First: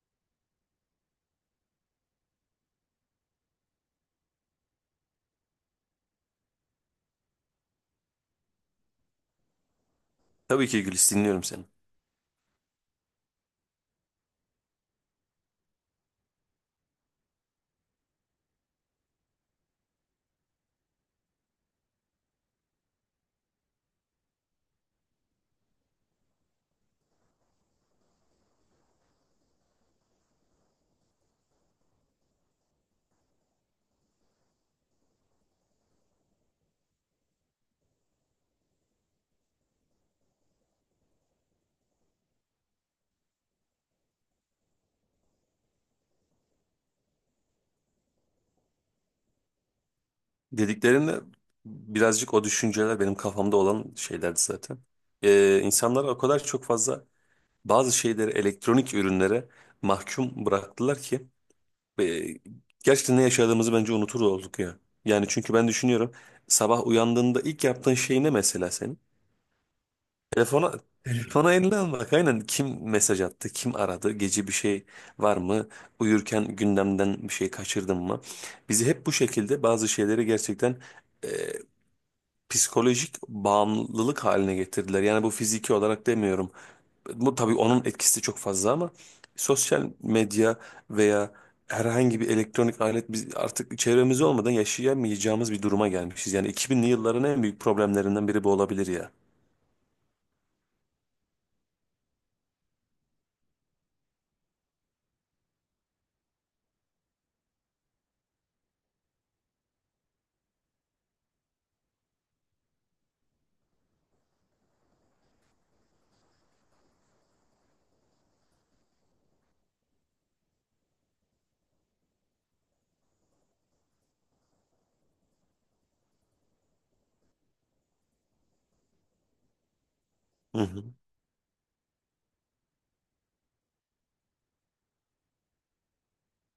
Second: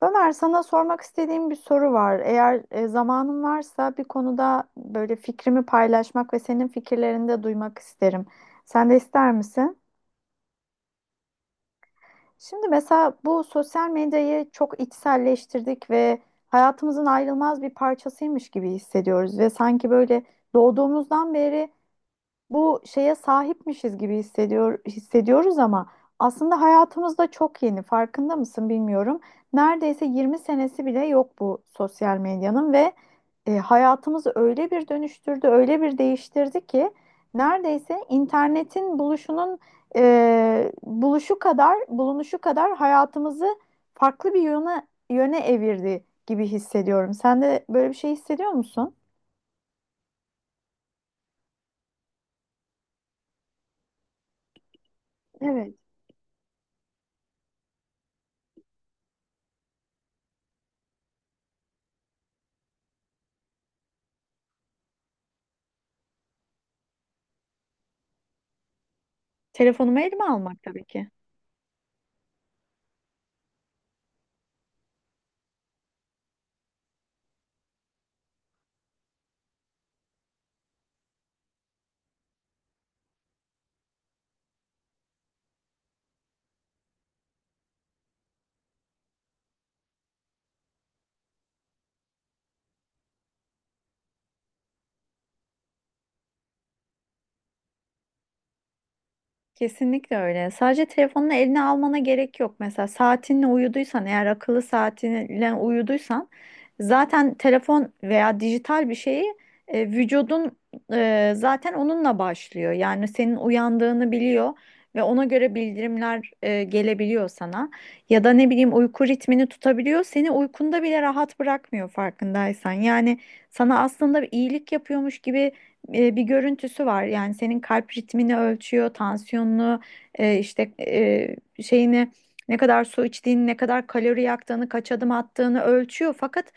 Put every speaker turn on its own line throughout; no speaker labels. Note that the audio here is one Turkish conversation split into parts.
Ömer, sana sormak istediğim bir soru var. Eğer zamanın varsa bir konuda böyle fikrimi paylaşmak ve senin fikirlerini de duymak isterim. Sen de ister misin?
Tabii ki Gülis dinliyorum seni.
Şimdi mesela bu sosyal medyayı çok içselleştirdik ve hayatımızın ayrılmaz bir parçasıymış gibi hissediyoruz ve sanki böyle doğduğumuzdan beri bu şeye sahipmişiz gibi hissediyoruz ama aslında hayatımızda çok yeni. Farkında mısın bilmiyorum. Neredeyse 20 senesi bile yok bu sosyal medyanın ve hayatımızı öyle bir dönüştürdü, öyle bir değiştirdi ki neredeyse internetin buluşunun e, buluşu kadar, bulunuşu kadar hayatımızı farklı bir yöne evirdi gibi hissediyorum. Sen de böyle bir şey hissediyor musun?
Dediklerinde birazcık o düşünceler benim kafamda olan şeylerdi zaten.
Evet.
İnsanlar o kadar çok fazla bazı şeyleri elektronik ürünlere mahkum bıraktılar ki e, gerçekten ne yaşadığımızı bence unutur olduk ya. Yani çünkü ben düşünüyorum, sabah uyandığında ilk yaptığın şey ne mesela senin?
Telefonumu elime almak
Telefona
tabii ki.
telefona eline almak, aynen. Kim mesaj attı, kim aradı, gece bir şey var mı, uyurken gündemden bir şey kaçırdın mı, bizi hep bu şekilde bazı şeyleri gerçekten e, psikolojik bağımlılık haline getirdiler. Yani bu fiziki olarak demiyorum, bu tabii onun etkisi çok fazla, ama sosyal medya veya herhangi bir elektronik alet, biz artık çevremiz olmadan yaşayamayacağımız bir duruma gelmişiz. Yani 2000'li yılların en büyük problemlerinden biri bu olabilir ya.
Kesinlikle öyle. Sadece telefonunu eline almana gerek yok. Mesela saatinle uyuduysan, eğer akıllı saatinle uyuduysan zaten telefon veya dijital bir şeyi vücudun zaten onunla başlıyor. Yani senin uyandığını biliyor ve ona göre bildirimler gelebiliyor sana. Ya da ne bileyim uyku ritmini tutabiliyor. Seni uykunda bile rahat bırakmıyor farkındaysan. Yani sana aslında bir iyilik yapıyormuş gibi bir görüntüsü var. Yani senin kalp ritmini ölçüyor, tansiyonunu, e,
Hı
işte
hı.
e, şeyini ne kadar su içtiğini, ne kadar kalori yaktığını, kaç adım attığını ölçüyor. Fakat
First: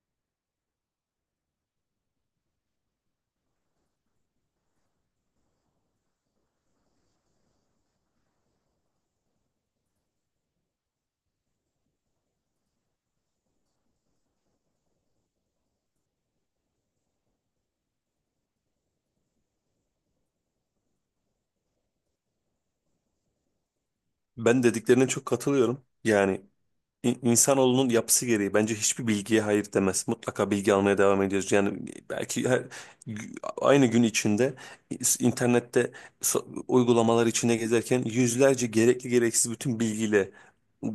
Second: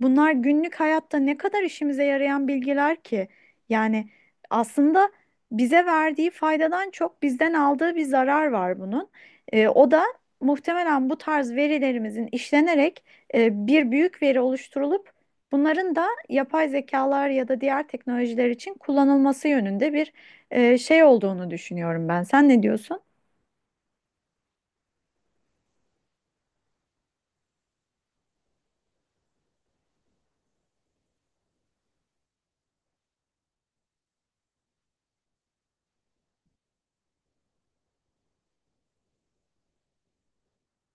bunlar günlük hayatta ne kadar işimize yarayan bilgiler ki? Yani aslında bize verdiği faydadan çok bizden aldığı bir zarar var bunun. O da muhtemelen bu tarz verilerimizin işlenerek bir büyük veri oluşturulup bunların da yapay zekalar ya da diğer teknolojiler için kullanılması yönünde bir şey olduğunu düşünüyorum ben. Sen ne diyorsun?
Ben dediklerine çok katılıyorum. Yani İnsanoğlunun yapısı gereği bence hiçbir bilgiye hayır demez. Mutlaka bilgi almaya devam ediyoruz. Yani belki gü- aynı gün içinde internette uygulamalar içinde gezerken yüzlerce gerekli gereksiz bütün bilgiyle e,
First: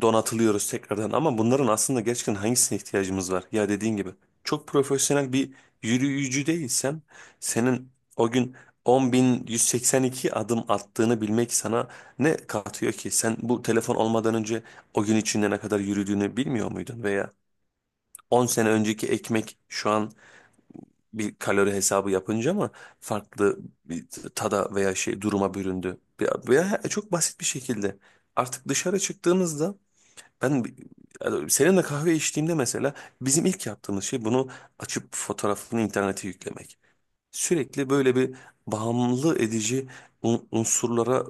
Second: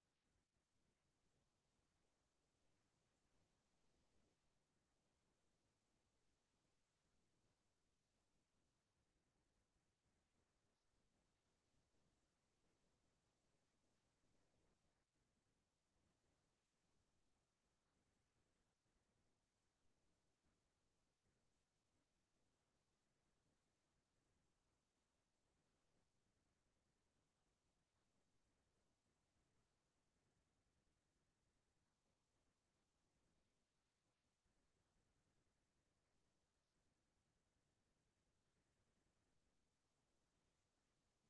donatılıyoruz tekrardan. Ama bunların aslında gerçekten hangisine ihtiyacımız var? Ya dediğin gibi çok profesyonel bir yürüyücü değilsen senin o gün 10.182 adım attığını bilmek sana ne katıyor ki? Sen bu telefon olmadan önce o gün içinde ne kadar yürüdüğünü bilmiyor muydun? Veya 10 sene önceki ekmek şu an bir kalori hesabı yapınca mı farklı bir tada veya şey duruma büründü? Veya çok basit bir şekilde artık dışarı çıktığınızda, ben yani seninle kahve içtiğimde mesela bizim ilk yaptığımız şey bunu açıp fotoğrafını internete yüklemek. Sürekli böyle bir bağımlı edici unsurlara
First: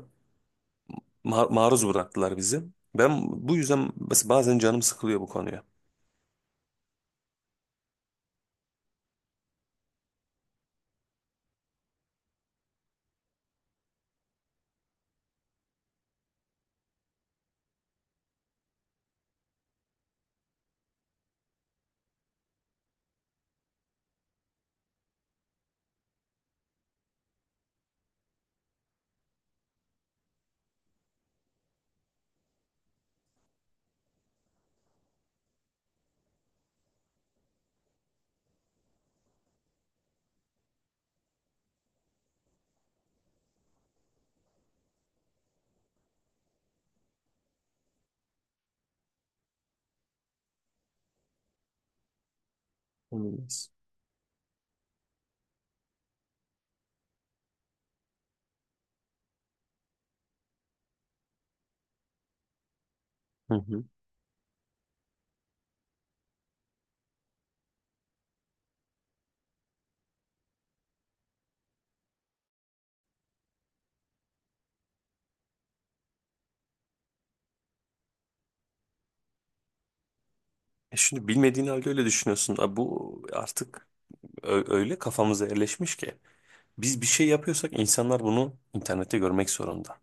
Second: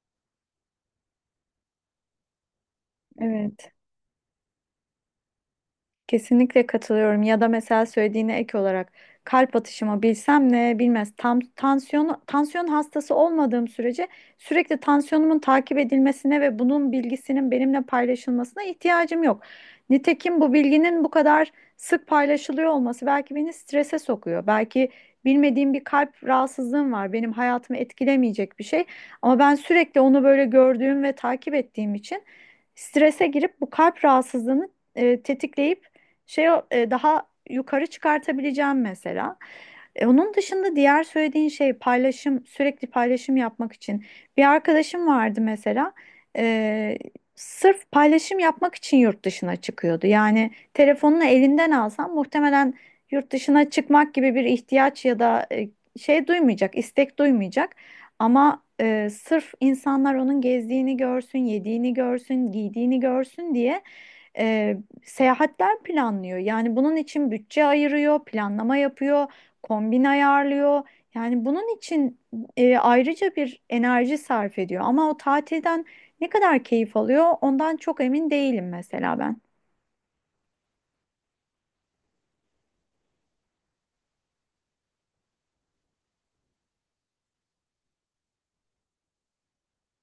maruz bıraktılar bizi. Ben bu
Evet.
yüzden bazen canım sıkılıyor bu konuya.
Kesinlikle katılıyorum. Ya da mesela söylediğine ek olarak kalp atışımı bilsem ne bilmez. Tam tansiyon hastası olmadığım sürece sürekli tansiyonumun takip edilmesine ve bunun bilgisinin benimle paylaşılmasına ihtiyacım yok. Nitekim bu bilginin bu kadar sık paylaşılıyor olması belki beni strese sokuyor. Belki bilmediğim bir kalp rahatsızlığım var. Benim hayatımı etkilemeyecek bir şey ama ben sürekli onu böyle gördüğüm ve takip ettiğim için strese girip bu kalp rahatsızlığını tetikleyip daha yukarı çıkartabileceğim mesela. Onun dışında diğer söylediğin şey paylaşım, sürekli paylaşım yapmak için. Bir arkadaşım vardı mesela. e, Sırf paylaşım yapmak için yurt dışına çıkıyordu. Yani telefonunu elinden alsam muhtemelen yurt
Hmm.
dışına çıkmak gibi bir ihtiyaç ya da şey duymayacak, istek duymayacak. Ama sırf insanlar onun gezdiğini görsün, yediğini görsün, giydiğini görsün
Hı
diye
hı.
e, seyahatler planlıyor. Yani bunun için bütçe ayırıyor, planlama yapıyor, kombin ayarlıyor. Yani bunun için ayrıca bir enerji sarf ediyor. Ama o tatilden ne kadar keyif alıyor, ondan çok emin değilim mesela ben.
E, şimdi bilmediğin halde öyle düşünüyorsun. Abi bu artık öyle kafamıza yerleşmiş ki. Biz bir şey yapıyorsak insanlar bunu internette görmek zorunda.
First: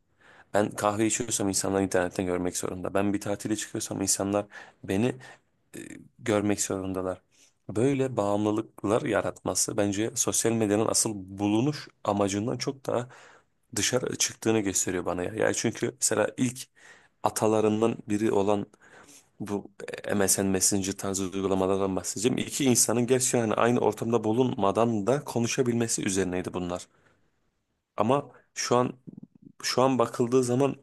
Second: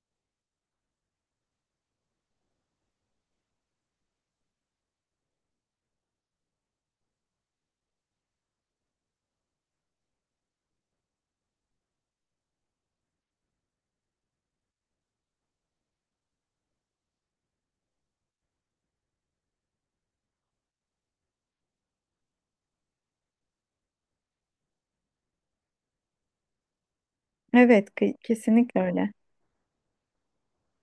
Ben kahve içiyorsam insanlar internetten görmek zorunda. Ben bir tatile çıkıyorsam insanlar beni e, görmek zorundalar. Böyle bağımlılıklar yaratması bence sosyal medyanın asıl bulunuş amacından çok daha dışarı çıktığını gösteriyor bana ya. Yani çünkü mesela ilk atalarından biri olan bu MSN Messenger tarzı uygulamalardan bahsedeceğim. İki insanın gerçi yani aynı ortamda bulunmadan da konuşabilmesi üzerineydi bunlar.
Evet,
Ama şu
kesinlikle
an
öyle.
şu an bakıldığı zaman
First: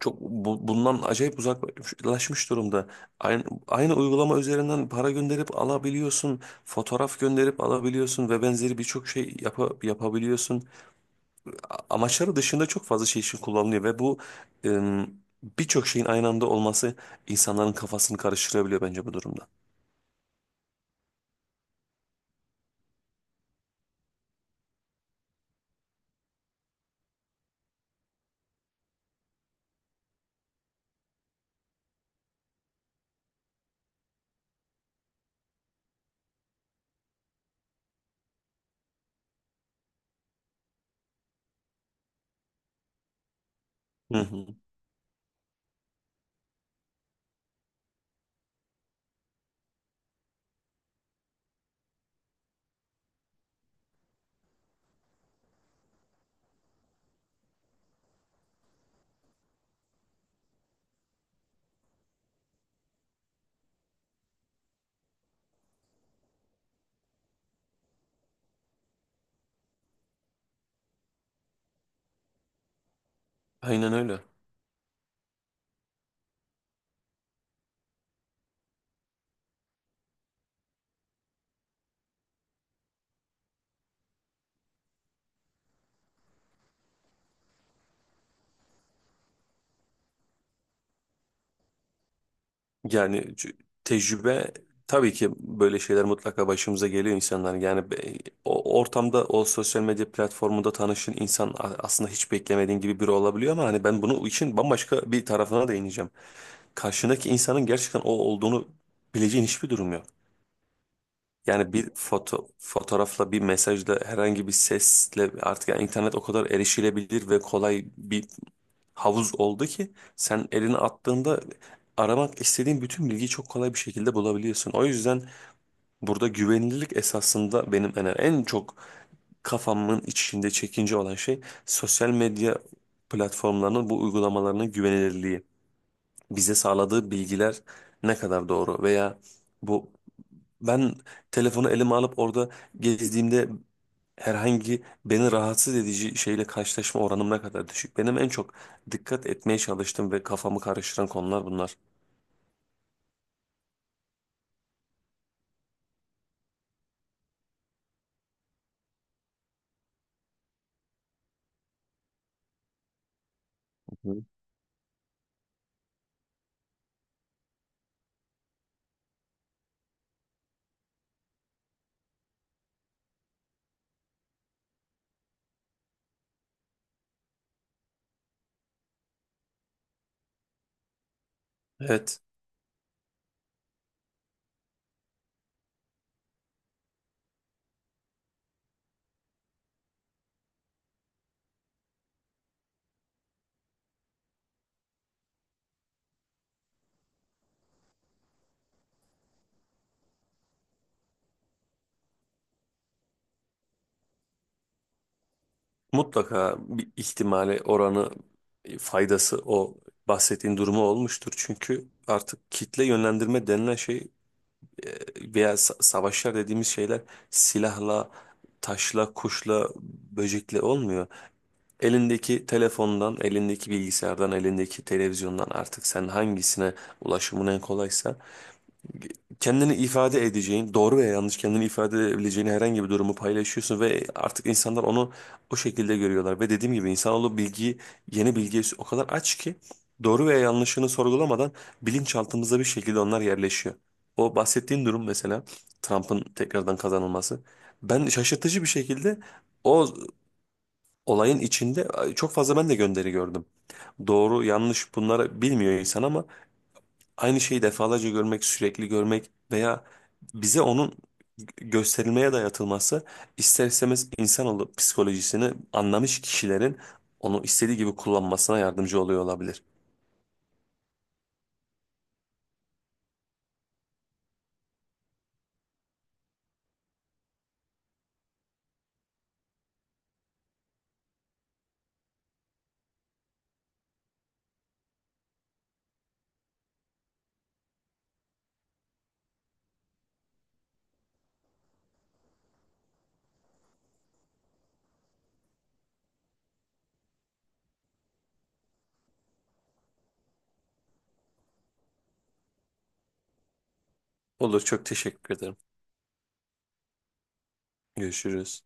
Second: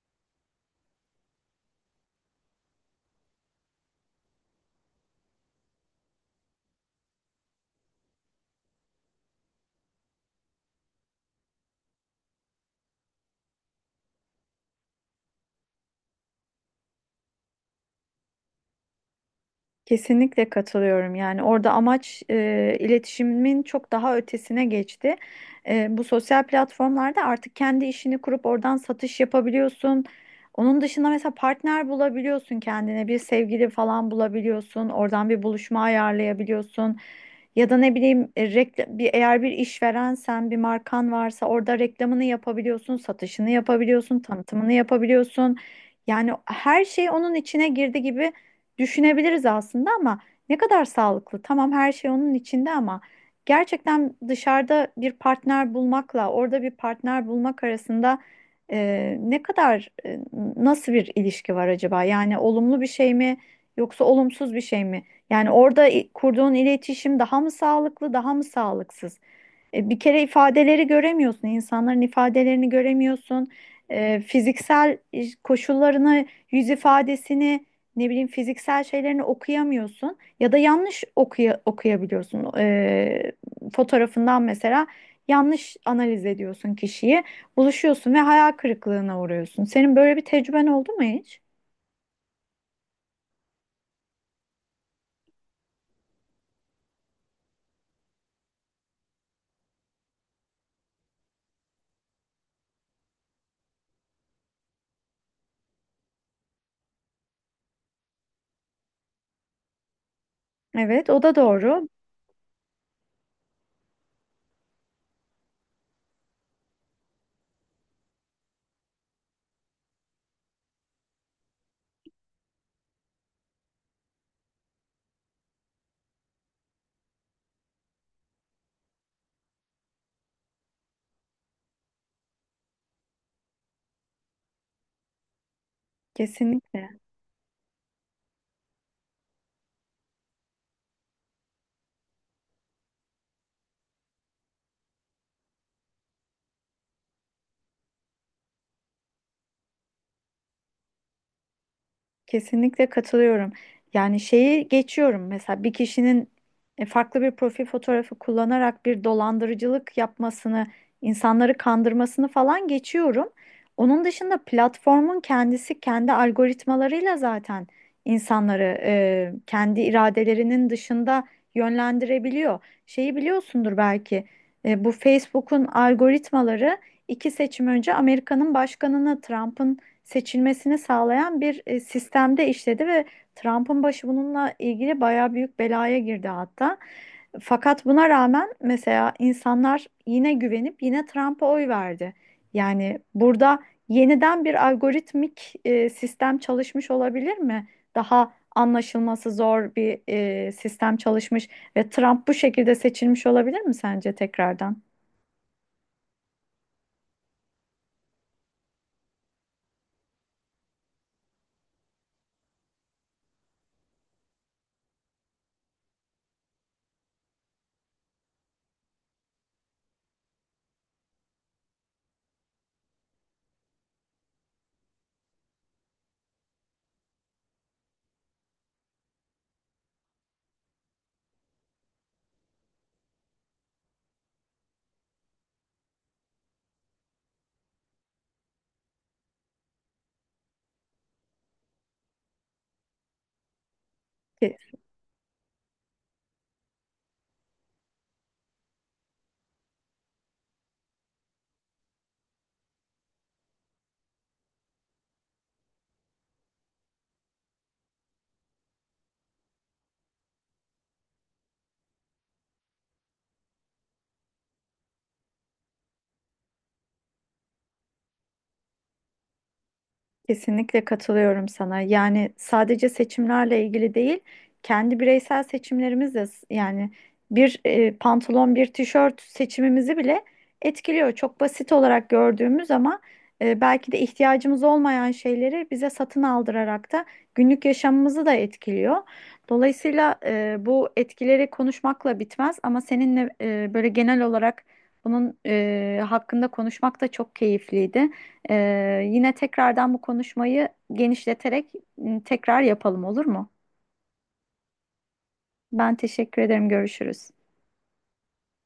çok bundan acayip uzaklaşmış durumda. Aynı uygulama üzerinden para gönderip alabiliyorsun, fotoğraf gönderip alabiliyorsun ve benzeri birçok şey yapabiliyorsun. Amaçları dışında çok fazla şey için kullanılıyor ve bu em, birçok şeyin aynı anda olması insanların kafasını karıştırabiliyor bence bu durumda.
Kesinlikle katılıyorum. Yani orada amaç iletişimin çok daha ötesine geçti. Bu sosyal platformlarda artık kendi işini kurup oradan satış yapabiliyorsun. Onun dışında mesela partner bulabiliyorsun kendine, bir sevgili falan bulabiliyorsun. Oradan bir buluşma ayarlayabiliyorsun. Ya da ne bileyim eğer bir işverensen, bir markan varsa orada reklamını yapabiliyorsun, satışını
Hı
yapabiliyorsun,
hı.
tanıtımını yapabiliyorsun. Yani her şey onun içine girdi gibi düşünebiliriz aslında ama ne kadar sağlıklı? Tamam her şey onun içinde ama gerçekten dışarıda bir partner bulmakla orada bir partner bulmak arasında e, ne kadar e, nasıl bir ilişki var acaba? Yani olumlu bir şey mi yoksa olumsuz bir şey mi? Yani orada kurduğun iletişim daha mı sağlıklı, daha mı sağlıksız? Bir kere ifadeleri göremiyorsun, insanların ifadelerini göremiyorsun.
Aynen öyle.
Fiziksel koşullarını, yüz ifadesini, ne bileyim fiziksel şeylerini okuyamıyorsun ya da yanlış okuyabiliyorsun. Fotoğrafından mesela yanlış analiz ediyorsun kişiyi, buluşuyorsun ve hayal kırıklığına uğruyorsun. Senin böyle bir tecrüben oldu mu hiç?
Yani tecrübe, tabii ki böyle şeyler mutlaka başımıza geliyor insanlar. Yani o ortamda, o sosyal medya platformunda tanışın insan aslında hiç beklemediğin gibi biri olabiliyor, ama hani ben bunu için bambaşka bir tarafına değineceğim. Karşındaki insanın gerçekten o olduğunu bileceğin hiçbir durum yok.
Evet, o da
Yani
doğru.
bir fotoğrafla, bir mesajla, herhangi bir sesle, artık yani internet o kadar erişilebilir ve kolay bir havuz oldu ki sen elini attığında aramak istediğin bütün bilgiyi çok kolay bir şekilde bulabiliyorsun. O yüzden burada güvenilirlik esasında benim en çok kafamın içinde çekince olan şey, sosyal medya platformlarının bu uygulamalarının güvenilirliği. Bize
Kesinlikle.
sağladığı bilgiler ne kadar doğru, veya bu ben telefonu elime alıp orada gezdiğimde herhangi beni rahatsız edici şeyle karşılaşma oranım ne kadar düşük. Benim en çok dikkat etmeye çalıştığım ve kafamı karıştıran konular bunlar.
Kesinlikle katılıyorum. Yani şeyi geçiyorum mesela bir kişinin farklı bir profil fotoğrafı kullanarak bir dolandırıcılık yapmasını, insanları kandırmasını falan geçiyorum. Onun
Hı.
dışında platformun kendisi kendi algoritmalarıyla zaten insanları kendi iradelerinin dışında yönlendirebiliyor. Şeyi biliyorsundur belki bu Facebook'un algoritmaları iki seçim önce Amerika'nın başkanını Trump'ın seçilmesini sağlayan bir
Evet,
sistemde işledi ve Trump'ın başı bununla ilgili bayağı büyük belaya girdi hatta. Fakat buna rağmen mesela insanlar yine güvenip yine Trump'a oy verdi. Yani burada yeniden bir algoritmik sistem çalışmış olabilir mi? Daha anlaşılması zor bir sistem çalışmış ve Trump bu şekilde seçilmiş olabilir mi sence tekrardan?
mutlaka bir ihtimale oranı faydası o bahsettiğin durumu olmuştur. Çünkü artık kitle yönlendirme denilen şey veya savaşlar dediğimiz şeyler silahla, taşla, kuşla, böcekle olmuyor. Elindeki telefondan, elindeki bilgisayardan, elindeki televizyondan, artık sen hangisine ulaşımın en kolaysa kendini ifade edeceğin, doğru veya yanlış kendini ifade edebileceğin herhangi bir durumu paylaşıyorsun ve artık insanlar onu o şekilde görüyorlar. Ve dediğim gibi insanoğlu bilgiyi, yeni bilgiye o kadar aç ki doğru veya yanlışını sorgulamadan bilinçaltımıza bir şekilde onlar yerleşiyor. O
Te-
bahsettiğim durum mesela Trump'ın tekrardan kazanılması. Ben şaşırtıcı bir şekilde o olayın içinde çok fazla ben de gönderi gördüm. Doğru yanlış bunları bilmiyor insan, ama aynı şeyi defalarca görmek, sürekli görmek veya bize onun gösterilmeye dayatılması ister istemez insanoğlu psikolojisini anlamış kişilerin onu istediği gibi kullanmasına yardımcı oluyor olabilir.
Kesinlikle katılıyorum sana. Yani sadece seçimlerle ilgili değil, kendi bireysel seçimlerimiz de, yani bir pantolon, bir tişört seçimimizi bile etkiliyor. Çok basit olarak gördüğümüz ama belki de ihtiyacımız olmayan şeyleri bize satın aldırarak da günlük yaşamımızı da etkiliyor. Dolayısıyla bu etkileri konuşmakla bitmez ama seninle böyle genel olarak bunun hakkında konuşmak da çok keyifliydi. Yine tekrardan bu konuşmayı genişleterek tekrar yapalım olur mu?
Olur, çok teşekkür ederim.
Ben teşekkür ederim. Görüşürüz.
Görüşürüz.